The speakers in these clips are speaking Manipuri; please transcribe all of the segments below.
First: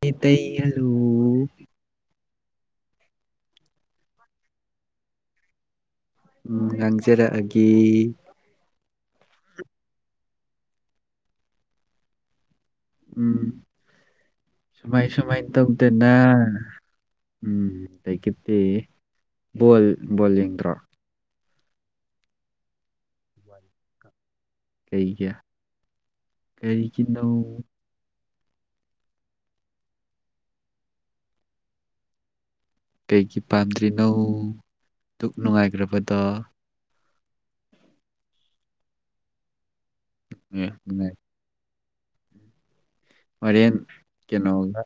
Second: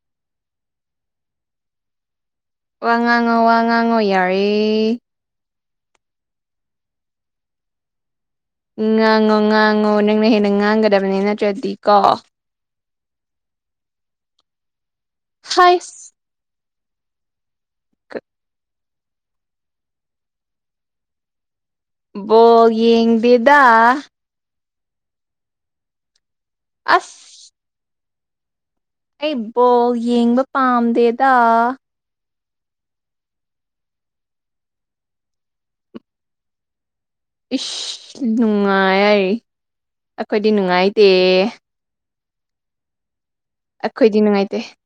ꯃꯤꯇꯩ ꯑꯂꯨ ꯋꯥ ꯉꯥꯡꯉꯣ ꯋꯥ ꯉꯥꯡꯉꯣ ꯌꯥꯔꯦ ꯎꯝ ꯉꯥꯡꯖꯔꯛꯑꯒꯦ ꯉꯥꯡꯉꯣ ꯉꯥꯡꯉꯣ ꯅꯪꯅ ꯍꯦꯟꯅ ꯉꯥꯡꯒꯗꯕꯅꯤ ꯅꯠꯇ꯭ꯔꯗꯤ ꯀꯣ ꯎꯝ ꯁꯨꯃꯥꯏ ꯁꯨꯃꯥꯏꯅ ꯍꯥꯏꯁ ꯇꯧꯗꯅ ꯎꯝ ꯑꯗꯒꯤꯗꯤ ꯕꯣꯜ ꯕꯣꯜ ꯌꯦꯡꯗ꯭ꯔꯣ ꯕꫭꯜ ꯌꯦꯡꯗꯦꯗꯥ ꯀꯩꯒꯤ ꯑꯁ ꯀꯩꯒꯤꯅꫭ ꯑꯩ ꯕꯣꯜ ꯌꯦꯡꯕ ꯄꯥꯝꯗꯦꯗ ꯀꯩꯒꯤ ꯄꯥꯝꯗ꯭ꯔꯤꯅꯧ ꯗꯨꯛ ꯅꯨꯡꯉꯥꯏꯈ꯭ꯔꯕꯗ ꯏꯁ ꯅꯨꯡꯉꯥꯏ ꯍꯥꯏꯔꯤ ꯑꯩꯈꯣꯏꯗꯤ ꯑꯦ ꯅꯨꯡꯉꯥꯏꯇꯦ ꯅꯨꯡꯉꯥꯏ ꯍꫭꯔꯦꯟ ꯑꯩꯈꯣꯏꯗꯤ ꯅꯨꯡꯉꯥꯏꯇꯦ ꯀꯩꯅꯣꯒ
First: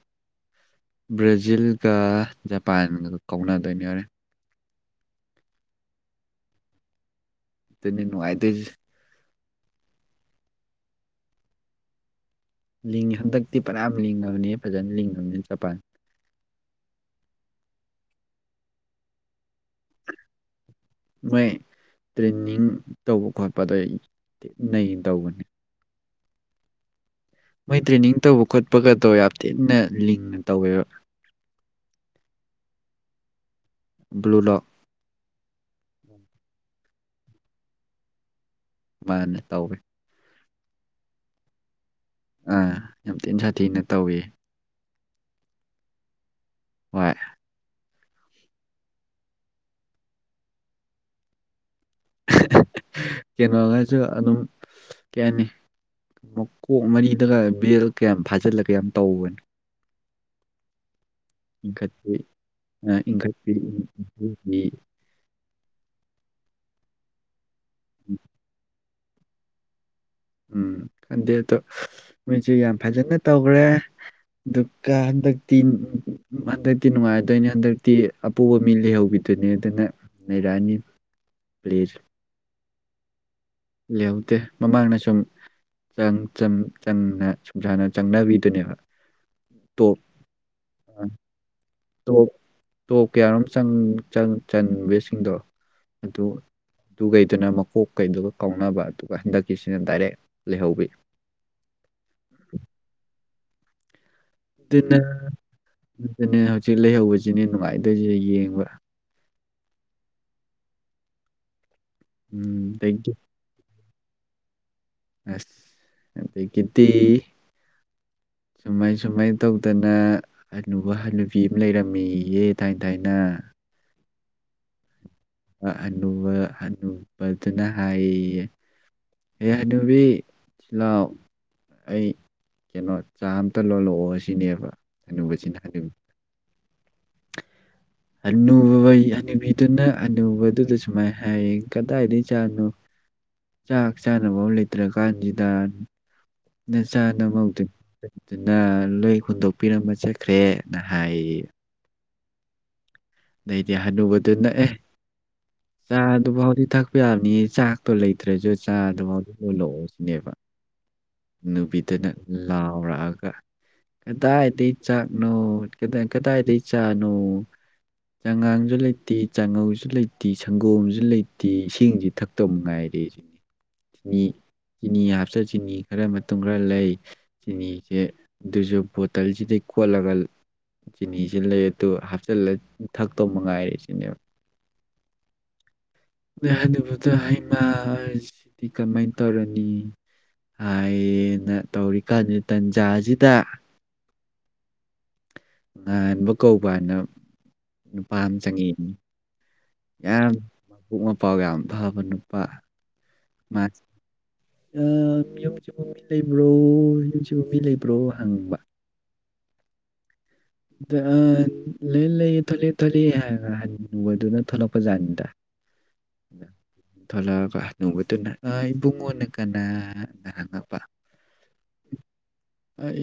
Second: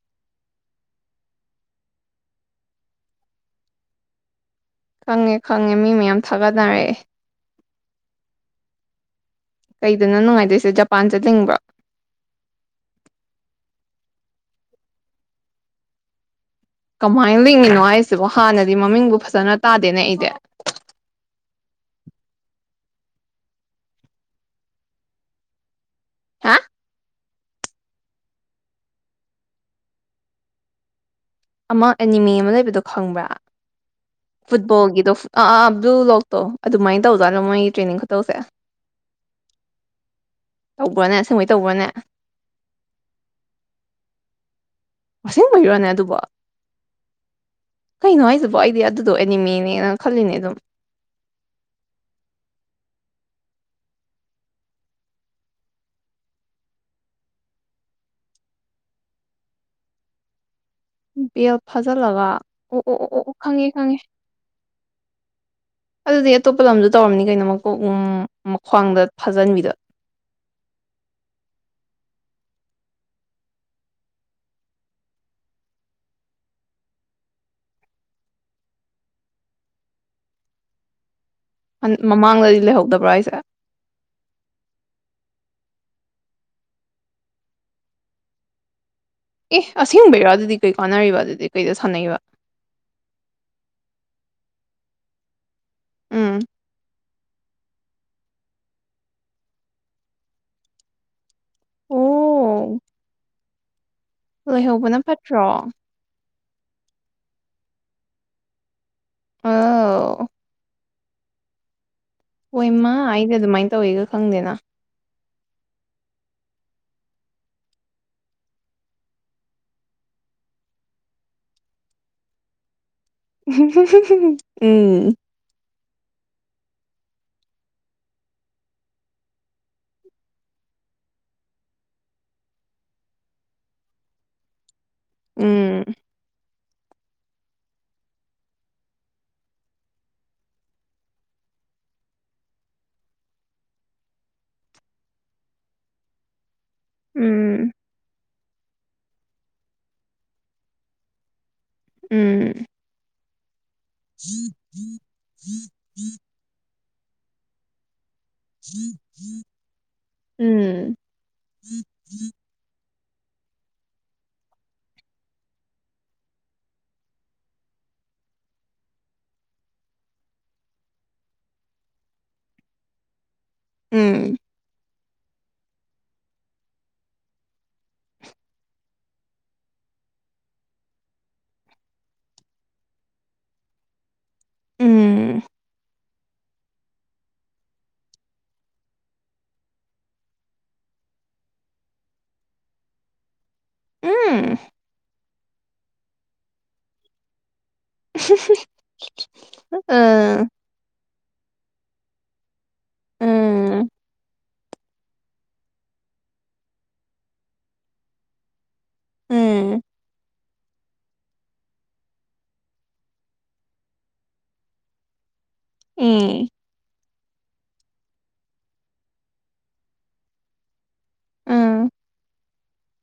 ꯕ꯭ꯔꯥꯖꯤꯜꯒ ꯖꯄꯥꯟꯒ ꯀꯧꯅꯗꯣꯏꯅꯤ ꯍꫭꯔꯦꯟ ꯈꯪꯉꯦ ꯈꯪꯉꯦ ꯃꯤ ꯃꯌꯥꯝ ꯊꯥꯒꯠꯅꯔꯛꯑꯦ ꯇꯨꯅꯤ ꯅꯨꯡꯉꯥꯏꯗꫭꯏꯖꯦ ꯀꯩꯗꯅꫭ ꯅꯨꯡꯉꯥꯏꯗꯣꯏꯁꯦ ꯖꯄꯥꯟꯁꯦ ꯂꯤꯡꯕ꯭ꯔꫭ ꯂꯤꯡꯉꯤ ꯍꯟꯗꯛꯇꯤ ꯐꯟꯌꯥꯝ ꯂꯤꯡꯉꯕꯅꯤ ꯐꯖꯅ ꯂꯤꯡꯉꯕꯅꯤ ꯖꯄꯥꯟ ꯀꯃꯥꯏꯅ ꯂꯤꯡꯉꯤꯅꯣ ꯍꯥꯏꯁꯤꯕꯨ ꯍꯥꯟꯅꯗꯤ ꯃꯃꯤꯡꯕꯨ ꯐꯖꯅ ꯇꯥꯗꯦꯅꯦ ꯑꯩꯗꯤ ꯃꯣꯏ ꯇ꯭ꯔꯦꯟꯅꯤꯡ ꯇꯧꯕ ꯈꯣꯠꯄꯗꫭ ꯅꯩꯅ ꯇꯧꯕꯅꯦ ꯍꯥ ꯃꯣꯏ ꯇ꯭ꯔꯦꯅꯤꯡ ꯇꯧꯕ ꯈꯣꯠꯄꯒꯗꯣ ꯌꯥꯝ ꯊꯤꯟꯅ ꯂꯤꯡꯅ ꯇꯧꯋꯦꯕ ꯑꯃ ꯑꯦꯅꯤꯃꯦ ꯑꯃ ꯂꯩꯕꯗꯣ ꯈꯪꯕ꯭ꯔꯥ ꯕ꯭ꯂꯨ ꯂꯣꯛ ꯐꯨꯠꯕꯣꯜꯒꯤꯗꯣ ꯐꯨ ꯑꯥ ꯑꯥ ꯕ꯭ꯂꯨ ꯂꯣꯛꯇꯣ ꯑꯗꯨꯃꯥꯏꯅ ꯇꯧꯖꯥꯠꯅꯣ ꯃꯣꯏꯒꯤ ꯇ꯭ꯔꯦꯅꯤꯡ ꯈꯨꯇꯧꯁꯦ ꯃꯥꯅꯦ ꯇꯧꯋꯦ ꯇꯧꯕ꯭ꯔꯅꯦ ꯑꯁꯦꯡꯕꯩ ꯇꯧꯕ꯭ꯔꯅꯦ ꯑꯥ ꯌꯥꯝ ꯊꯤꯟ ꯁꯥꯊꯤꯅ ꯇꯧꯏ ꯑꯁꯦꯡ ꯕꯩꯔꯣꯅꯦ ꯑꯗꯨꯕꯣ ꯍꯣꯏ ꯀꯩꯅꯣ ꯍꯥꯏꯁꯤꯕꯣ ꯑꯩꯗꯤ ꯑꯗꯨꯗꯣ ꯑꯦꯅꯤꯃꯦꯅꯦꯅ ꯈꯜꯂꯤꯅꯦ ꯑꯗꯨꯝ ꯀꯩꯅꯣꯉꯥꯏꯁꯨ ꯑꯗꯨꯝ ꯀꯩ ꯍꯥꯏꯅꯤ ꯃꯀꯣꯛ ꯃꯔꯤꯗꯒ ꯕꯦꯜ ꯀꯌꯥꯝ ꯐꯥꯖꯤꯜꯂꯒ ꯌꯥꯝ ꯇꯧꯕꯅꯤ ꯕꯦꯜ ꯏꯟꯈꯠꯄꯤ ꯐꯥꯖꯜꯂꯒ ꯑꯣ ꯑ ꯑꯣ ꯑꯣ ꯑꯣ ꯑꯣ ꯏꯟꯈꯠꯄꯤ ꯈꯪꯉꯦ ꯈꯪꯉꯦ ꯏꯟꯈꯠꯄꯤ ꯑꯗꯨꯗꯤ ꯑꯇꯣꯞꯄ ꯂꯝꯖꯨ ꯇꯧꯔꯝꯅꯤ ꯀꯩꯅꯣ ꯃꯀꯣꯛ ꯎꯝ ꯃꯈ꯭ꯋꯥꯡꯗ ꯐꯥꯖꯟꯕꯤꯗ ꯎꯝ ꯈꯟꯗꯦ ꯑꯗꯣ ꯃꯣꯏꯁꯦ ꯌꯥꯝ ꯐꯖꯅ ꯇꯧꯈ꯭ꯔꯦ ꯑꯗꯨꯒ ꯍꯟꯗꯛꯇꯤ ꯍꯟꯗꯛꯇꯤ ꯅꯨꯡꯉꯥꯏꯗꯣꯏꯅꯤ ꯍꯟꯗꯛꯇꯤ ꯑꯄꫭꯕ ꯃꯤ ꯂꯩꯍꯧꯕꯤꯅꯤ ꯑꯗꯨꯅꯦ ꯑꯗꯨꯅ ꯅꫭꯔꯥꯑꯅꯤ ꯃꯃꯥꯡꯗꯗꯤ ꯂꯩꯍꯧꯗꯕ꯭ꯔꯥ ꯍꯥꯏꯁꯦ ꯂꯩꯍꯧꯗꯦ ꯃꯃꯥꯡꯅ ꯁꯨꯝ ꯆꯪ ꯆꯝ ꯆꯝꯅ ꯁꯨꯝ ꯁꯥꯅ ꯆꯪꯅꯕꯤꯗꯨꯅꯦꯕ ꯑꯦ ꯇꯣꯞ ꯑꯁꯦꯡꯕꯩꯔꯥ ꯑꯗꯨꯗꯤ ꯀꯩ ꯑ ꯀꯥꯟꯅꯔꯤꯕ ꯑꯗꯨꯗꯤ ꯀꯩꯗ ꯁꯥꯟꯅꯩꯕ ꯇꯣꯞ ꯇꯣꯞ ꯀꯌꯥꯔꯣꯝ ꯆꯟ ꯆꯟ ꯆꯟꯕꯁꯤꯡꯗꯣ ꯑꯗꯣ ꯎꯝ ꯇꯨ ꯒꯩꯗꯨꯅ ꯃꯀꯣꯛ ꯀꯩꯗꯨꯒ ꯀꯥꯎꯅꯕ ꯑꯗꯨꯒ ꯍꯟꯗꯛꯀꯤꯁꯤꯅ ꯗꯥꯏꯔꯦꯛ ꯂꯩꯍꯧꯕꯤ ꯑꯣ ꯂꯩꯍꯧꯕꯅ ꯑꯗꯨꯅ ꯐꯠꯇ꯭ꯔꯣ ꯑꯗꯨꯅꯦ ꯍꯧꯖꯤꯛ ꯂꯩꯍꯧꯕꯁꯤꯅꯦ ꯅꯨꯡꯉꯥꯏꯗꯣꯏꯁꯤ ꯌꯦꯡꯕ ꯑ ꯍꯣꯏ ꯎꯝ ꯃꯥ ꯑꯗꯒꯤ ꯑꯩꯗ ꯑꯗꯨꯃꯥꯏꯅ ꯇꯧꯋꯤꯒ ꯈꯪꯗꯦꯅ ꯑꯁ ꯑꯗ ꯒꯤꯗꯤ ꯁꯨꯃꯥꯏ ꯁꯨꯃꯥꯏ ꯇꯧꯗꯅ ꯍꯅꯨꯕ ꯍꯅꯨꯕꯤ ꯑꯝ ꯂꯩꯔꯝꯃꯤꯌꯦ ꯊꯥꯏꯅ ꯎꯝ ꯅ ꯑꯅꯨꯕꯗꯨꯅ ꯍꯥꯏꯌꯦ ꯑꯦꯌꯥ ꯅꯨꯕꯤ ꯆꯤꯜꯂꯥꯎ ꯑꯩ ꯀꯩꯅꯣ ꯆꯥ ꯑꯝꯇ ꯂꯣꯜꯂꯛꯑꯣ ꯑꯁꯤꯅꯦꯕ ꯑꯅꯨꯕꯁꯤꯅ ꯍꯥꯏ ꯎꯝ ꯅꯨꯃꯤ ꯑꯅꯨꯕ ꯑꯅꯨꯕꯤꯗꯨꯅ ꯑꯅꯨꯕꯗꯨꯗ ꯁꯨꯃꯥꯏꯅ ꯍꯥꯏꯌꯦꯡ ꯀꯗꯥꯏꯗꯒꯤ ꯆꯥꯠꯅꯣ ꯆꯥꯛ ꯆꯥꯅꯕ ꯂꯩꯇ꯭ꯔ ꯀꯥꯟꯁꯤꯗ ꯅ ꯆꯥꯅꯃꯧꯗ ꯎꯝ ꯑꯗꯨꯅ ꯂꯣꯏ ꯍꯨꯟꯗꯣꯛꯄꯤꯔꯝꯕ ꯆꯠꯈ꯭ꯔꯦꯅ ꯍꯥꯏ ꯎꯝ ꯅꯗꯤ ꯍꯅꯨꯕꯗꯨ ꯅꯛꯑꯦ ꯑꯗꯨꯐꯥꯎꯗꯤ ꯊꯛꯄ ꯌꯥꯕꯅꯤꯌꯦ ꯆꯥꯛꯇꯣ ꯂꯩꯇ꯭ꯔꯁꯨ ꯆꯥ ꯑꯗꯨꯐꯥꯎꯗꯤ ꯄꯨꯂꯛꯑꯣꯁ ꯎꯝ ꯅꯨꯕꯤꯗꯅ ꯂꯥꯎꯔꯛꯑꯒ ꯀꯗꯥꯏꯗꯒꯤ ꯆꯥꯛꯅꯣ ꯀꯗꯥꯏꯗꯒꯤ ꯆꯥꯅꯣ ꯆꯉꯥꯡꯁꯨ ꯂꯩꯇꯦ ꯆꯥꯉꯧꯁꯨ ꯂꯩꯇꯦ ꯁꯪꯒꯣꯝꯁꯨ ꯂꯩꯇꯦ ꯏꯁꯤꯡꯁꯤ ꯊꯛꯇꯕ ꯃꯉꯥꯏꯔꯦ ꯎ ꯎꯝ ꯆꯤꯅꯤ ꯍꯥꯞꯆ ꯆꯤꯅꯤ ꯈꯔ ꯃꯇꯨꯡ ꯈꯔ ꯂꯩ ꯆꯤꯅꯤꯁꯦ ꯑꯗꯨꯁꯨ ꯕꯣꯇꯜꯁꯤꯗꯩ ꯈꯣꯠꯂꯒ ꯆꯤꯅꯤꯁꯤ ꯂꯩ ꯑꯗꯨ ꯍꯥꯞꯆꯤꯜꯂ ꯊꯛꯇꯧꯕ ꯃꯉꯥꯏꯔꯦ ꯁꯤꯅꯦꯕ ꯎꯝ ꯑ ꯑꯗꯨꯕꯨꯗ ꯍꯩꯃꯁꯤꯗꯤ ꯀꯃꯥꯏꯅ ꯇꯧꯔꯅꯤ ꯍꯥꯏꯅ ꯇꯧꯔꯤꯀꯥꯟꯗ ꯇꯟꯖꯥꯁꯤꯗ ꯎꯝ ꯉꯟꯥꯟꯕ ꯀꯧꯕꯅ ꯅꯨꯄꯥ ꯑꯃ ꯆꯪꯉꯤꯅꯤ ꯌꯥꯝ ꯑ ꯃꯄꯣꯛ ꯃꯄꯥꯎ ꯌꯥꯝ ꯐꯕ ꯅꯨꯄꯥ ꯎꯝ ꯃꯥꯁꯤ ꯌꯨꯝꯁꯤꯕꯨ ꯃꯤ ꯂꯩꯕ꯭ꯔꯣ ꯌꯨꯝꯁꯤꯕꯨ ꯃꯤ ꯂꯩꯕ꯭ꯔꯣ ꯍꯪꯕ ꯎꯝ ꯑ ꯂꯣꯏ ꯂꯩꯑ ꯊ ꯊꯣꯛꯂꯛꯑꯦ ꯊ ꯊꯣꯛꯂꯛꯑꯦ ꯍꯕꯗꯨꯅ ꯊꯣꯛꯂꯛꯄꯖꯥꯠꯅꯤꯗ ꯎꯝ ꯊꯂ ꯀ ꯅꯧꯕꯇꯅ ꯏꯕꯨꯡꯉꯣꯅ ꯀꯅꯥꯅ ꯍꯪꯉꯛꯄ ꯎꯝ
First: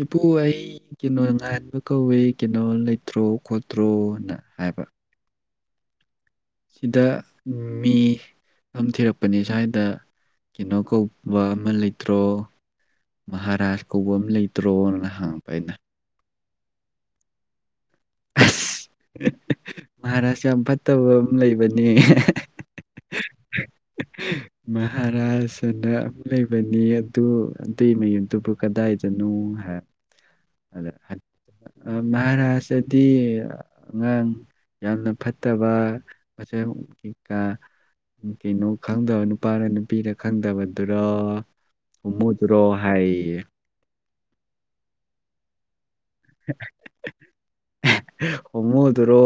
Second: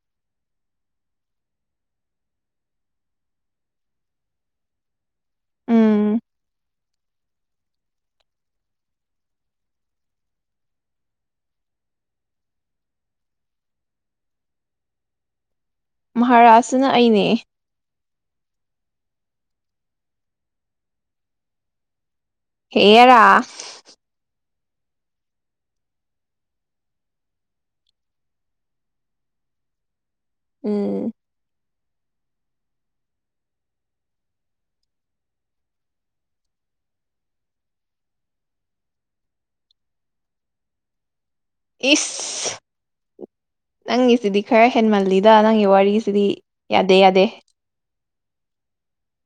ꯏ ꯄꯣ ꯑꯩ ꯀꯩꯅꯣ ꯉꯥꯏꯕ ꯀꯧꯋꯦ ꯀꯩꯅꯣ ꯂꯩꯇ꯭ꯔꯣ ꯈꯣꯠꯇ꯭ꯔꯣꯅ ꯍꯥꯏꯕ ꯎꯝ ꯁꯤꯗ ꯃꯤ ꯌꯥꯝꯊꯤꯔꯛꯄꯅꯤ ꯁ꯭ꯋꯥꯏꯗ ꯀꯩꯅꯣ ꯀꯧꯕ ꯑꯃ ꯂꯩꯇ꯭ꯔꯣ ꯃꯍꯥꯔꯥꯖ ꯀꯧꯕ ꯑꯃ ꯂꯩꯇ꯭ꯔꯣꯅ ꯍꯥꯡꯉꯛꯕ ꯑꯩꯅ ꯃꯍꯥꯔꯥꯥꯁꯁꯤꯅ ꯑꯩꯅꯦ ꯑꯁ ꯃꯍꯥꯔꯥꯥꯁ ꯌꯥꯝ ꯐꯠꯇꯕ ꯑꯃ ꯂꯩꯕꯅꯦ [inaudible] ꯃꯍꯥꯔꯥꯖꯅ ꯑꯃꯨ ꯂꯩꯕꯅꯤ ꯑꯗꯨ ꯑꯗꯨꯇꯩ ꯃꯌꯨꯝꯗꯨꯕꯨ ꯀꯗꯥꯏꯗꯅꯣ ꯍꯥꯏ ꯗ ꯎꯝ ꯃꯍꯔꯥꯥꯁ꯭ꯔꯗꯤ ꯑꯉꯥꯡ ꯌꯥꯝꯅ ꯐꯠꯇꯕ ꯃ ꯀꯩꯅꯣ ꯈꯪꯗꯕ ꯅꯨꯄꯥꯅ ꯅꯨꯄꯤꯅ ꯈꯪꯗꯕꯗꯨꯔ ꯍꯨꯝꯃꯨꯗꯨꯔꯣ ꯍꯥꯏꯌꯦ ꯁꯤꯗꯤ ꯈꯔ ꯍꯦꯟꯃꯜꯂꯤꯗ ꯅꯪꯒꯤ ꯋꯥꯔꯤꯁꯤꯗꯤ ꯌꯥꯗꯦ ꯌꯥꯗꯦ ꯍꯣꯡꯃꯨꯗꯨꯔꯣ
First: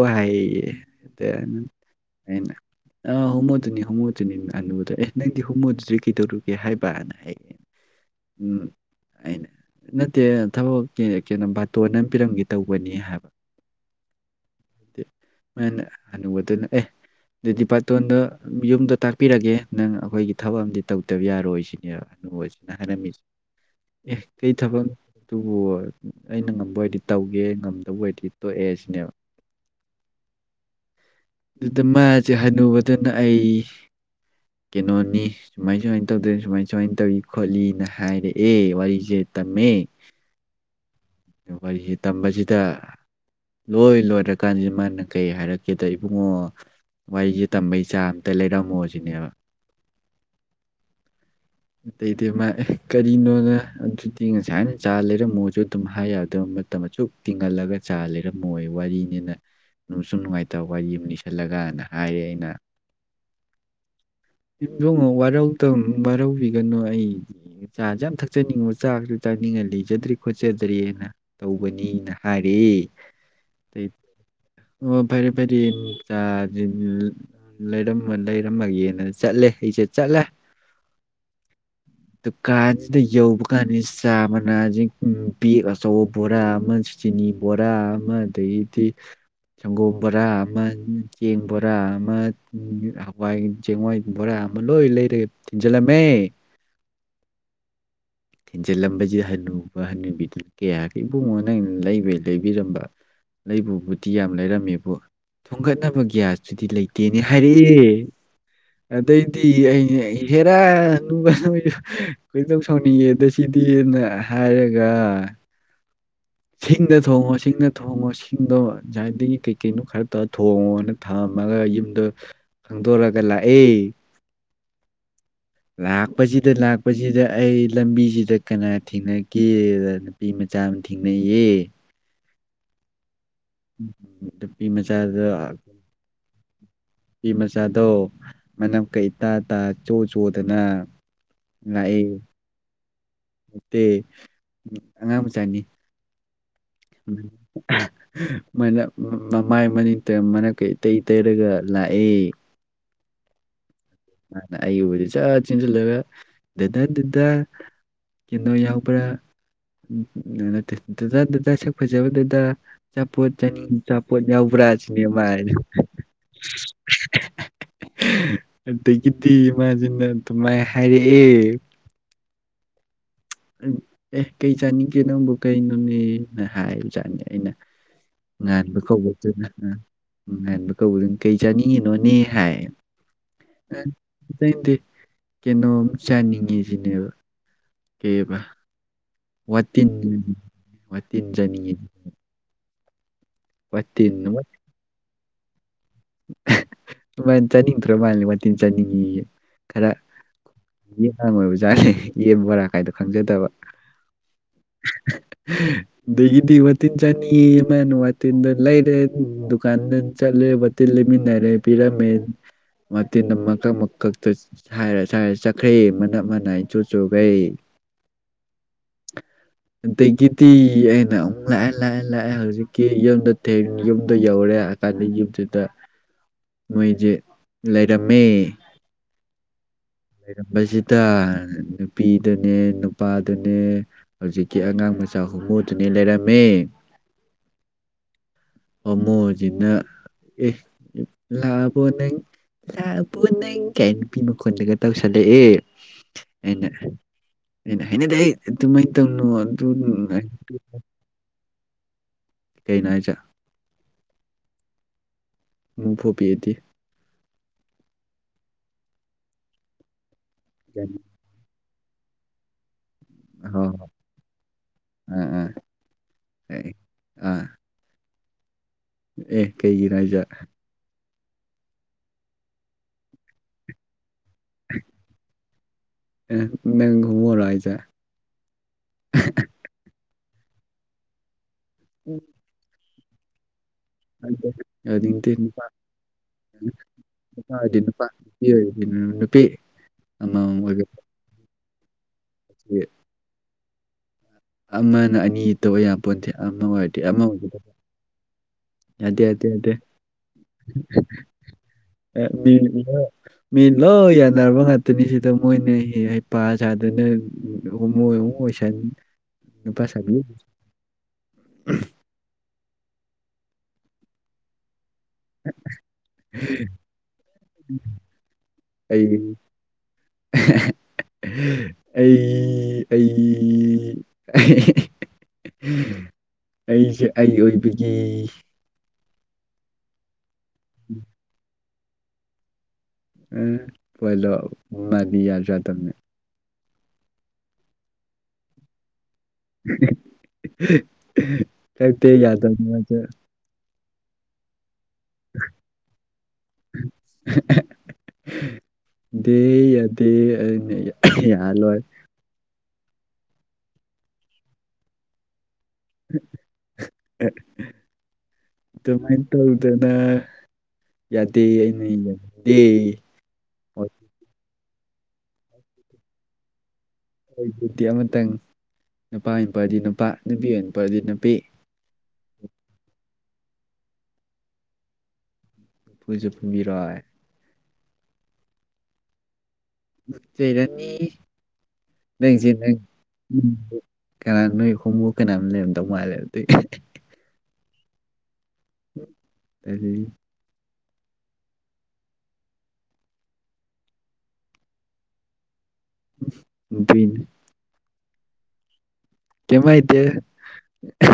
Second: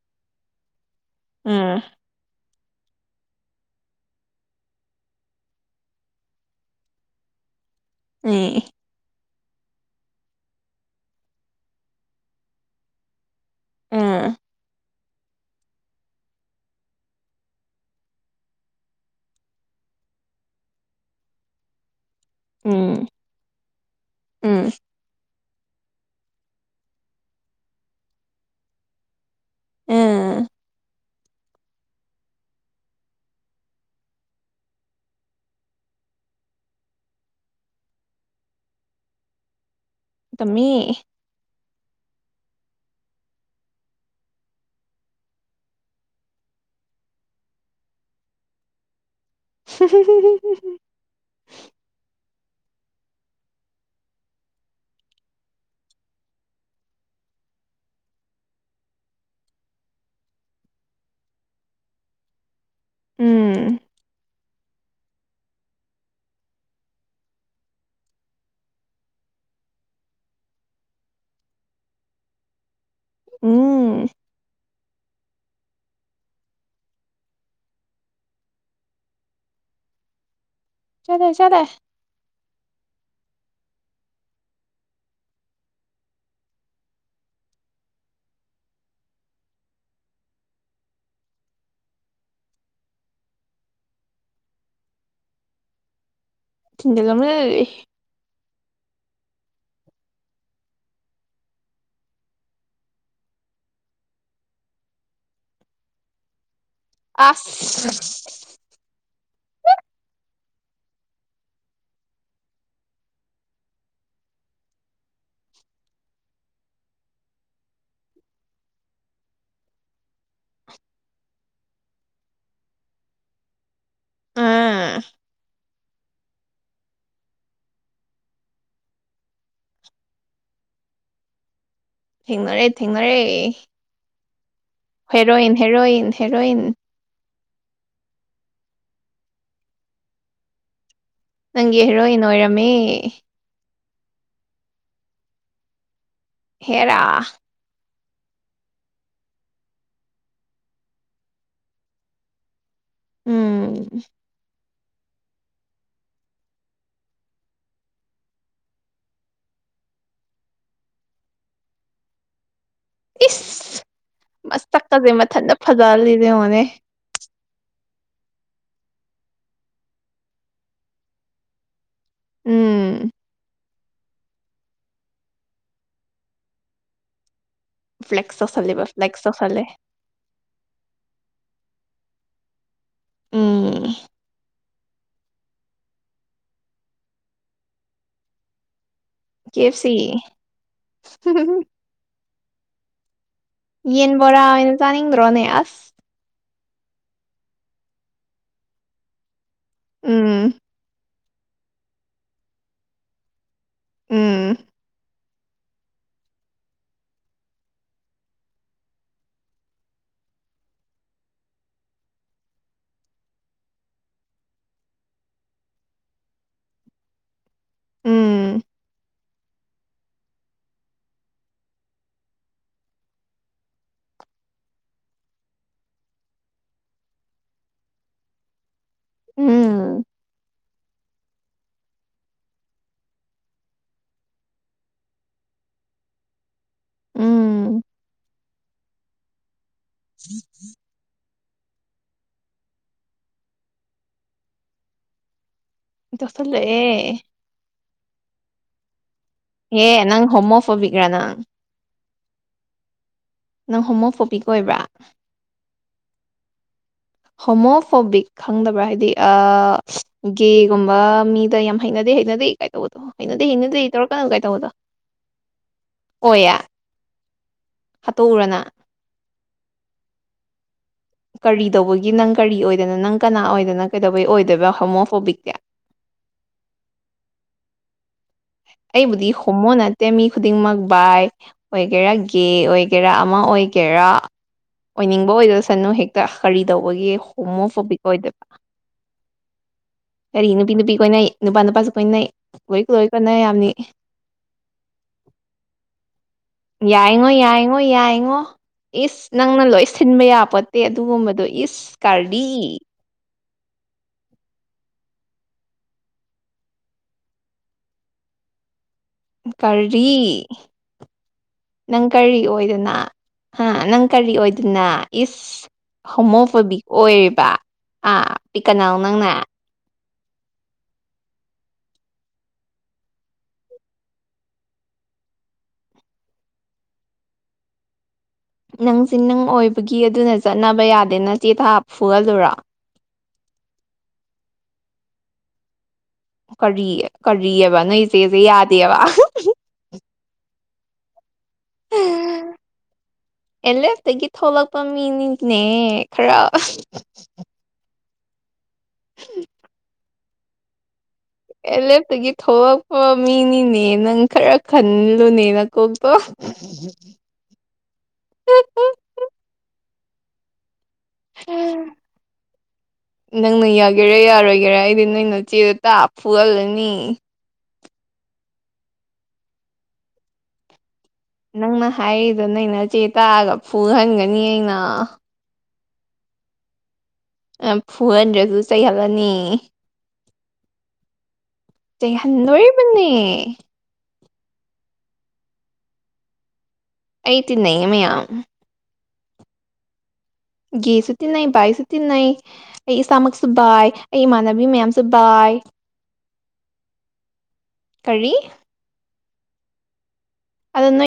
ꯎꯝ ꯍꯥꯏꯌꯦꯩꯅ ꯑꯥ ꯍꯣꯃꯣꯇꯣꯅꯤ ꯍꯣꯃꯣꯇꯣꯅꯤ ꯑꯅꯨꯕꯗꯣ ꯑꯦ ꯅꯪꯗꯤ ꯍꯣꯃꯣꯗꯨꯗꯤ ꯀꯩꯗꯧꯔꯨꯒꯦ ꯍꯥꯏꯕꯅ ꯍꯥꯏꯌꯦ ꯑꯦ ꯑꯩꯅ ꯅꯠꯇꯦ ꯊꯕꯛ ꯀꯩꯅꯣ ꯕꯥꯇꯣꯟ ꯑꯃ ꯄꯤꯔꯝꯒꯦ ꯇꯧꯕꯅꯤ ꯍꯥꯏꯕ ꯑꯥ ꯃꯅ ꯍꯥꯟꯅꯨꯕꯗꯨꯅ ꯑꯦ ꯑꯗꯨ ꯗꯤ ꯄꯔꯇꯣꯟꯗ ꯌꯨꯝꯗꯣ ꯇꯥꯛꯄꯤꯔꯒꯦ ꯅꯪ ꯑꯩꯈꯣꯏꯒꯤ ꯊꯕꯛ ꯑꯃꯗꯤꯝ ꯇꯧꯗꯕ ꯌꯥꯔꯣꯏ ꯁꯤꯅꯦꯕ [unintelligible] ꯍꯥꯏꯔꯝꯃꯤꯁꯦ ꯑꯦ ꯎꯝ ꯀꯩ ꯎꯝ ꯑꯩꯅ ꯉꯝꯕ ꯑꯣꯏꯔꯗꯤ ꯇꯧꯒꯦ ꯉꯝꯗꯕ ꯑꯣꯏꯔꯗꯤ ꯇꯣꯛꯑꯦ ꯁꯤꯅꯦꯕ ꯑ ꯑꯗꯨꯗ ꯃꯥꯁꯦ ꯍꯟꯅꯨꯕꯗꯨꯅ ꯑꯩ ꯀꯩꯅꯣꯅꯤ ꯁꯨꯃꯥꯏ ꯁꯨꯃꯥꯏꯅ ꯇꯧꯗꯦ ꯁꯨꯃꯥꯏ ꯁꯨꯃꯥꯏꯅ ꯇꯧꯏ ꯈꯣꯠꯂꯤꯅ ꯍꯥꯏꯔꯦ ꯑꯦ ꯋꯥꯔꯤꯁꯦ ꯇꯝꯃꯦ ꯇꯃꯦ ꯋꯥꯔꯤꯁꯤ ꯇꯝꯕꯁꯤꯗ ꯂꯣꯏ ꯂꯣꯏꯔꯀꯥꯟꯁꯤꯗꯤ ꯃꯥꯅ ꯀꯩ ꯍꯥꯏꯔꯛꯀꯦꯗ ꯏꯕꯨꯡꯉꯣ ꯋꯥꯔꯤꯁꯦ ꯇꯝꯕꯩ ꯆꯥ ꯑꯝꯇ ꯂꯩꯔꯝꯃꯣ ꯁꯤꯅꯦꯕ [unintelligible] ꯑ ꯃꯥ ꯑꯦ ꯀꯔꯤꯅꯣꯅ ꯑꯗꯨꯗꯤ ꯉꯁꯥꯏ ꯆꯥ ꯂꯩꯔꯝꯃꯣꯁꯨ ꯑꯗꯨꯝ ꯍꯥꯏ ꯌꯥꯗꯕ ꯃꯇꯝ ꯑꯁꯨꯛ ꯇꯤꯡꯍꯜꯂꯒ ꯆꯥ ꯂꯩꯔꯝꯃꯣꯌꯦ ꯋꯥꯔꯤꯅꯤꯅ ꯅꯨꯡꯁꯨ ꯅꯨꯡꯉꯥꯏꯇꯕ ꯋꯥꯔꯤ ꯑꯃ ꯏꯁꯜꯂꯒꯅ ꯍꯥꯏꯔꯦ ꯑꯩꯅ ꯎꯝ ꯌꯨꯝꯗꯣꯡꯉ ꯋꯥꯔꯧ ꯋꯥꯔꯧꯕꯤꯒꯅꯨ ꯑꯩ ꯆꯥꯥꯁꯦ ꯌꯥꯝ ꯊꯛꯆꯅꯤꯡꯉꯕ ꯆꯥꯛꯁꯨ ꯆꯥꯅꯤꯡꯉꯥꯢ ꯂꯩꯖꯗ꯭ꯔꯤ [unintelligible] ꯐ꯭ꯔꯦꯅ ꯇꯧꯕꯅꯤꯅ ꯍꯥꯏꯔꯦ ꯎꯝ ꯑꯣ ꯐꯔꯦ ꯐꯔ ꯅꯨꯡꯆꯥ ꯂꯩꯔꯝꯃ ꯂꯩꯔꯝꯃꯒꯦꯅ ꯆꯠꯂꯦ ꯆꯠꯂꯦ ꯆꯠꯂꯦ ꯆꯠꯂꯦ ꯗ ꯌꯧꯕ ꯀꯥꯟꯗ ꯆꯥ ꯃꯅꯥ ꯖꯤ [unintelligible] ꯕꯦꯛ ꯑꯆꯧꯕ ꯕꯣꯔꯥ ꯑꯃ ꯆꯤꯅꯤ ꯕꯣꯔꯥ ꯑꯃ ꯑꯗꯒꯤꯗꯤ ꯁꯪꯒꯣꯝ ꯕꯣꯔꯥ ꯑꯃ ꯆꯦꯡꯕꯣꯔꯥ ꯑꯃ ꯍꯋꯥꯏ ꯆꯦꯡꯋꯥꯏ ꯕꯣꯔꯥ [unintelligible] ꯂꯣꯢ ꯂꯩꯔꯥ ꯊꯤꯖꯤꯜꯂꯝꯃꯦ ꯊꯤꯡꯖꯤꯟꯂꯝꯂꯦ ꯊꯤꯟꯖꯤꯜꯂꯝꯕꯁꯤ ꯍꯅꯨꯕ ꯍꯅꯨꯕꯤꯗꯨꯅ ꯀꯌꯥꯒꯤ ꯏꯕꯨꯡꯉꯣ ꯅꯪꯅ ꯂꯩꯕꯩ ꯂꯩꯕꯤꯔꯝꯕ ꯂꯩꯕꯨꯕꯨꯗꯤ ꯌꯥꯝ ꯂꯩꯔꯝꯃꯦꯕꯨ ꯊꯣꯡꯒꯠꯅꯕ ꯒ꯭ꯌꯥꯁ ꯁꯤꯗꯤ ꯂꯩꯇꯦꯅꯦ ꯍꯥꯏꯔꯛꯑꯦ ꯑꯁ ꯑꯗꯩ ꯗꯤ ꯑꯩꯅ ꯍꯦꯔꯥ ꯅꯨꯡꯕ ꯀꯩꯅ ꯇꯧ ꯁꯥꯎꯅꯤꯡꯉꯦ ꯑꯗꯣ ꯁꯤꯗꯤꯅ ꯍꯥꯏꯔꯒ ꯁꯤꯡꯗ ꯊꯣꯡꯉꯣ ꯁꯤꯡꯗ ꯊꯣꯡꯉꯣ ꯁꯤꯡꯗꯣ ꯉꯥꯏꯗꯒꯤ ꯀꯩ ꯀꯩꯅꯣ ꯈꯔ ꯇꯔ ꯊꯣꯡꯉꯣꯅ ꯊꯥ ꯊꯃꯒ ꯌꯨꯝꯗꯣ ꯈꯪꯗꯣꯔꯒ ꯂꯥꯛꯑꯦ ꯑꯥ ꯂꯥꯛꯄꯁꯤꯗ ꯂꯥꯛꯄꯁꯤꯗ ꯑꯩ ꯂꯝꯕꯤꯁꯤꯗ ꯀꯅꯥ ꯊꯦꯡꯅꯒꯦ ꯅꯨꯄꯤ ꯃꯆꯥ ꯌꯥꯝ ꯊꯦꯡꯅꯩꯌꯦ ꯊꯦꯡꯅꯔꯦ ꯊꯦꯡꯅꯔꯦ [inaudible] ꯃꯆꯥꯗꯣ ꯍꯦꯔꯣꯏꯟ ꯍꯦꯔꯣꯏꯟ ꯍꯦꯔꯣꯏꯟ ꯅꯨꯄꯤ ꯃꯆꯥꯗꯣ ꯃꯅꯝ ꯀꯥ ꯏꯇꯥꯇꯥ ꯢꯆꯣ ꯆꯣꯗꯅ ꯅꯪꯒꯤ ꯍꯦꯔꯣꯏꯟ ꯑꯣꯏꯔꯝꯃꯤ ꯑꯦ ꯑꯉꯥꯡ ꯃꯆꯥꯅꯤ ꯍꯦꯔꯥ [unintelligible] ꯃꯅꯞ ꯃꯃꯥꯏ ꯃꯃꯤꯠꯇ ꯃꯅꯞ ꯀꯥꯡ ꯢꯇꯩ ꯇꯩꯔꯒ ꯂꯥꯛꯑꯦ ꯎꯝ ꯑꯩ ꯎꯕꯗꯤ ꯁꯠ ꯆꯦꯟꯁꯤꯜꯂꯒ ꯗꯥꯗꯥ ꯗꯥꯗꯥ ꯀꯩꯅꯣ ꯌꯥꯎꯕ꯭ꯔꯥ ꯅꯠꯇꯦ ꯗꯥ ꯗꯥ ꯁꯛ ꯐꯖꯕ ꯗꯥ ꯗꯥ ꯆꯄꯣꯠ ꯆꯅꯤ ꯏꯁ ꯆꯄꯣꯠ ꯌꯥꯎꯕ꯭ꯔꯥꯥꯁꯤꯅꯦ ꯃꯁꯛꯀꯁꯦ ꯃꯥꯥꯅ ꯍꯥꯢꯅꯤ ꯃꯊꯟꯇ ꯐꯖꯍꯜꯂꯤꯁꯦ ꯌꯦꯡꯉꯣꯅꯦ ꯑꯗꯒꯤꯗꯤ ꯃꯥꯖꯤꯅ ꯑꯗꯨꯃꯥꯢ ꯍꯥꯏꯔꯛꯑꯦ ꯎꯝ ꯑꯦ ꯀꯩ ꯆꯥꯅꯤꯡꯒꯦ ꯅꯪꯕꯨ ꯀꯩꯅꯩꯅꯣꯅꯦꯅ ꯍꯥꯏꯕ ꯆꯥꯠꯅꯤ ꯑꯩꯅ ꯐ꯭ꯂꯦꯛꯁ ꯉꯥꯟꯕ ꯇꯧꯁꯜꯂꯦꯕ ꯐ꯭ꯂꯦꯛꯁ ꯀꯧꯕꯗꯨꯅ ꯇꯧꯁꯜꯂꯦ ꯉꯥꯟꯕ ꯀꯧꯕꯗꯨꯅ ꯀꯩ ꯆꯥꯅꯤꯡꯉꯤꯅꯣꯅꯦ ꯍꯥꯏꯗꯤ ꯎꯝ ꯀꯩꯅꯣꯝ ꯆꯥꯅꯤꯡꯉꯤꯁꯤꯅꯦꯕ ꯀꯩꯕ ꯀꯦ ꯑꯦꯐ ꯁꯤ ꯋꯥꯇꯤꯟꯖꯅꯤꯡꯉ ꯋꯥꯇꯤꯟꯖꯅꯤꯡꯉꯤ ꯌꯦꯟꯕꯣꯔꯥꯩꯅ ꯆꯥꯅꯤꯡꯕ꯭ꯔꯣ ꯅꯌꯥꯁ ꯑꯗꯨꯃꯥꯏꯅ ꯆꯥꯅꯤꯡꯗ꯭ꯔ ꯃꯥꯜꯂ ꯃꯇꯤꯟ ꯆꯥꯅꯤꯡꯉꯤ ꯈꯔ ꯎꯝ ꯑꯥꯡꯣꯏꯕꯖꯥꯠꯥꯁꯦ ꯌꯦꯡꯕꯣꯔꯥ ꯀꯥꯏꯗꯣ ꯈꯪꯖꯗꯕ ꯎꯝ ꯑꯗꯒꯤꯗꯤ ꯋꯥꯇꯤꯟ ꯆꯥꯅꯤ ꯑꯃꯅ ꯋꯥꯇꯤꯟꯗ ꯂꯩꯔꯦ ꯗꯨꯀꯥꯟꯗ ꯆꯠꯂꯦꯕꯇ ꯂꯩꯃꯤꯟꯅꯔꯦ ꯄꯤꯔꯃꯦ ꯃꯇꯤꯟꯗ ꯃꯀꯛ ꯃꯀꯛꯇ ꯁꯔ ꯁꯔ ꯆꯠꯈ꯭ꯔꯦ ꯃꯅꯥꯞ ꯃꯅꯥ ꯏ ꯆꯨ ꯆꯨꯈꯩ ꯎꯝ [unintelligible] ꯑꯗꯒꯤꯗꯤ ꯑꯩꯅ ꯑꯃꯨꯛ ꯂꯥꯛꯑꯦ ꯂꯥꯛꯑꯦ ꯂꯥꯛꯑꯦ ꯍꯧꯖꯤꯛꯀꯤ ꯌꯨꯝꯗ ꯊ ꯌꯨꯝꯗ ꯌꯧꯔꯦ ꯍꯥꯏꯀꯥꯟꯗ ꯌꯨꯝꯗꯨꯗ ꯃꯣꯏꯁꯦ ꯂꯩꯔꯝꯃꯦ ꯑꯝ ꯂꯩꯔꯝꯕꯁꯤꯗ ꯅꯨꯄꯤꯗꯅꯦ ꯅꯨꯄꯥꯗꯅꯦ ꯍꯧꯖꯤꯛꯀꯤ ꯑꯉꯥꯡ ꯃꯆꯥ ꯍꯨꯝꯃꯨꯗꯨꯅꯤ ꯂꯩꯔꯝꯃꯦ ꯎꯝ ꯃꯃꯣꯖꯤꯅ ꯊ꯭ꯔꯤ ꯊ꯭ꯔꯤ ꯂꯥꯛꯑꯕꯣ ꯅꯪ ꯂꯥꯛꯕꯣ ꯅꯪ ꯀꯩ ꯅꯨꯄꯤ ꯃꯈꯣꯟꯗꯒ ꯇꯧꯁꯜꯂꯛꯑꯦ ꯇꯧꯁꯜꯂꯛꯑꯦ ꯑꯩꯅꯩꯅ ꯍꯩꯅꯗꯤ ꯑꯩ ꯑꯗꯨꯃꯥꯏꯅ ꯇꯧꯅꯤ ꯑꯗꯨ ꯑꯦ ꯅꯪ ꯍꯣꯃꯣꯐꯣꯕꯤꯛꯔꯥ ꯅꯪ ꯀꯩꯅꯣ ꯍꯥꯏꯁ ꯅꯪ ꯍꯣꯃꯣꯐꯣꯄꯤꯛ ꯑꯣꯏꯕ꯭ꯔꯥ ꯐꯨꯕꯤꯑꯗꯤ ꯍꯣꯃꯣꯐꯣꯕꯤꯛ ꯈꯪꯗꯕ꯭ꯔꯥ ꯍꯥꯏꯗꯤ ꯍꯣꯏ ꯒꯦꯒꯨꯝꯕ ꯃꯤꯗ ꯌꯥꯝ ꯍꯩꯅꯗꯦ ꯍꯩꯅꯗꯦ ꯀꯥꯏ ꯇꯧꯕꯗꯣ ꯍꯩꯅꯗꯦ ꯍꯩꯅꯗꯦ ꯇꯧꯔꯛ ꯀꯅꯨ ꯀꯥꯏ ꯇꯧꯕꯗꯣ ꯍ ꯑ ꯍꯥꯠꯇꯣꯛꯎꯔꯅ ꯑꯦ ꯀꯩꯒꯤꯅꯣ ꯍꯥꯏꯖꯠ ꯀꯔꯤ ꯇꯧꯕꯒꯤ ꯅꯪ ꯀꯔꯤ ꯑꯣꯏꯗꯅ ꯅꯪ ꯀꯅꯥ ꯑꯣꯏꯗꯅ ꯀꯩꯗꯧꯕꯒꯤ ꯑꯣꯏꯗꯣꯏꯕ ꯍꯣꯃꯣꯐꯣꯕꯤꯛꯇꯦ ꯑ ꯅ ꯍꯨꯃꯔ ꯍꯥꯏꯖꯦ ꯑꯩꯕꯨꯗꯤ ꯍꯣꯃꯣ ꯅꯠꯇꯦ ꯃꯤ ꯈꯨꯗꯤꯡꯃꯛ ꯕꯥꯏ ꯑꯣꯏꯒꯦꯔꯥꯒꯦ ꯑꯣꯏꯒ ꯀꯦꯔꯥ ꯑꯃ ꯑꯣꯏ ꯀꯦꯔꯥ ꯑꯣꯏꯅꯤꯡꯕ ꯌꯥꯅꯤꯡꯗꯦ ꯅꯨꯄꯥ ꯑꯣꯏꯗꯣꯏꯁꯅꯨ ꯍꯦꯛꯇ ꯀꯔꯤ ꯇꯧꯕꯒꯤ ꯅꯨꯄꯥ ꯑꯣꯏꯔꯗꯤ ꯍꯣꯃꯣꯐꯣꯕꯤꯛ ꯅꯨꯄꯥ ꯑꯣꯏꯗꯣꯏꯕ ꯅꯨꯄꯤ ꯑꯣꯏꯔꯗꯤ ꯅꯨꯄꯤ ꯀꯔꯤ ꯑꯃꯃꯝ ꯅꯨꯄꯤ ꯑꯣꯏꯕ ꯅꯨꯄꯤ ꯀꯣꯏꯅꯩ ꯅꯨꯄꯥ ꯅꯨꯄꯥꯁꯨ ꯀꯣꯏꯅꯩ ꯂꯣꯏ ꯁꯤ ꯀꯂꯣꯏ ꯀꯣꯟꯅꯩ ꯌꯥꯝꯅꯤ ꯑꯃꯅ ꯑꯅꯤ ꯇꯧꯕ ꯌꯥꯝ ꯄꯨꯟꯗꯦ ꯑꯃ ꯑꯣꯏꯔꯗꯤ ꯑꯃ ꯌꯥꯏꯉꯣ ꯑꯣꯏꯒ ꯌꯥꯏꯉꯣ ꯌꯥꯏꯉꯣ ꯏꯁ ꯅꯪꯅ ꯂꯣꯏ ꯁꯤꯟꯕ ꯌꯥꯄꯣꯠꯇꯦ ꯑꯗꯨꯒꯨꯝꯕꯗꯣ ꯏꯁ ꯑꯦ, ꯀꯥꯔꯗꯤ ꯃꯤ ꯂꯣꯏ- ꯃꯤ ꯂꯣ ꯌꯥꯟꯅꯔꯕ ꯉꯥꯛꯇꯅꯤ ꯁꯤꯗ ꯃꯣꯏꯅ ꯍ ꯄ ꯁꯥꯗꯅꯣꯏ ꯑꯣꯏꯁꯥꯅꯤ ꯀꯔꯤ ꯅꯪ ꯀꯔꯤ ꯑꯣꯏꯗꯅ ꯅꯪ ꯀꯔꯤ ꯑꯣꯏꯗꯅ ꯏꯁ ꯍꯣꯃꯌꯣꯄꯦꯕꯤꯛ ꯑꯣꯏꯔꯤꯕ ꯑ ꯄꯤꯀꯅꯥꯎ ꯅꯪꯅꯦ ꯑꯩ ꯑꯩ ꯑꯩ ꯑꯩꯁꯦ ꯑꯩ ꯑꯣꯏꯕꯒꯤ ꯅꯪꯁ ꯅꯪ ꯑꯣꯏꯕꯒꯤ ꯑꯗꯨꯅ ꯆꯠꯅꯕ ꯌꯥꯗꯦꯅ ꯆꯦ ꯊꯥ ꯐꯨꯍꯜꯂꯨꯔꯣ ꯎ ꯑꯣꯏꯣꯏꯂꯣ ꯃꯅꯤ ꯌꯥ ꯆꯗꯝꯃꯦ ꯀꯔꯤ ꯀꯔꯤꯑꯕ ꯅꯣꯏ ꯏꯆꯦꯁꯦ ꯌꯥꯗꯦꯕ ꯀꯛꯇ ꯌꯥꯗꯕꯅꯦ ꯑꯦꯂꯦꯐꯇꯒꯤ ꯊꯣꯛꯂꯛꯄ ꯃꯤꯅꯤꯅꯦ ꯈꯔ ꯗꯦ ꯌꯥ ꯗꯦꯅꯦ ꯑꯦꯂꯦꯞꯇꯒꯤ ꯊꯣꯛꯂꯛꯄ ꯃꯤꯅꯤꯅꯦ ꯅꯪ ꯈꯔ ꯈꯟꯂꯨꯅꯦ ꯅ ꯀꯄ ꯅ ꯌꯥꯗꯦ ꯑꯩꯅ ꯌꯥꯅꯤꯡꯗꯦ ꯍꯥꯏꯒꯦꯔ ꯑꯩꯗꯤ ꯅꯣꯏꯅꯣ ꯆꯦꯗ ꯇ ꯐꯨꯍꯜꯂꯅꯤ ꯑꯩꯗꯤ ꯑꯃꯇꯪ ꯅꯨꯄꯥ ꯑꯣꯏꯅ ꯄꯥꯔꯗꯤ ꯅꯨꯄꯥ ꯅꯨꯄꯤ ꯑꯣꯏꯅ ꯄꯔꯗꯤ ꯅꯪꯅ ꯍꯥꯏꯔꯤꯗ ꯅꯪꯩꯅ ꯆꯦ ꯇꯥꯛꯑꯒ ꯐꯨꯍꯟꯒꯅꯤ ꯑꯩꯅ ꯏꯐꯨꯁꯨ ꯐꯨꯕꯤꯔꯣꯏ ꯐꯣꯔ ꯍꯟꯗ꯭ꯔꯦꯗꯁꯨ ꯆꯩꯍꯜꯂꯅꯤ ꯆꯩꯔꯅꯤ ꯅꯪꯖꯦ ꯅ ꯆꯩꯍꯟꯗꯣꯔꯤꯕꯅꯦ ꯎ ꯀꯅꯥ ꯅꯣꯏ ꯍꯣꯡꯒꯣꯛ ꯀꯅꯥꯝ ꯂꯩꯔꯝꯗꯧ ꯃꯥꯜꯂꯦ ꯑꯗꯨꯗꯤ ꯇꯅ ꯏꯃꯌꯥꯝꯌꯥꯝ ꯇꯗꯒꯤ ꯒꯤꯁꯨ ꯇꯤꯟꯅꯩ ꯚꯥꯏꯁꯨ ꯇꯤꯟꯅꯩ ꯑꯩ ꯏꯁꯥꯃꯛꯁꯨ ꯕꯥꯏ ꯑꯩ ꯏꯃꯥꯟꯅꯕꯤ ꯃꯌꯥꯝꯁꯨ ꯕꯥꯏ ꯤꯟ ꯀꯔꯤ ꯀꯃꯥꯏꯇꯦ ꯑ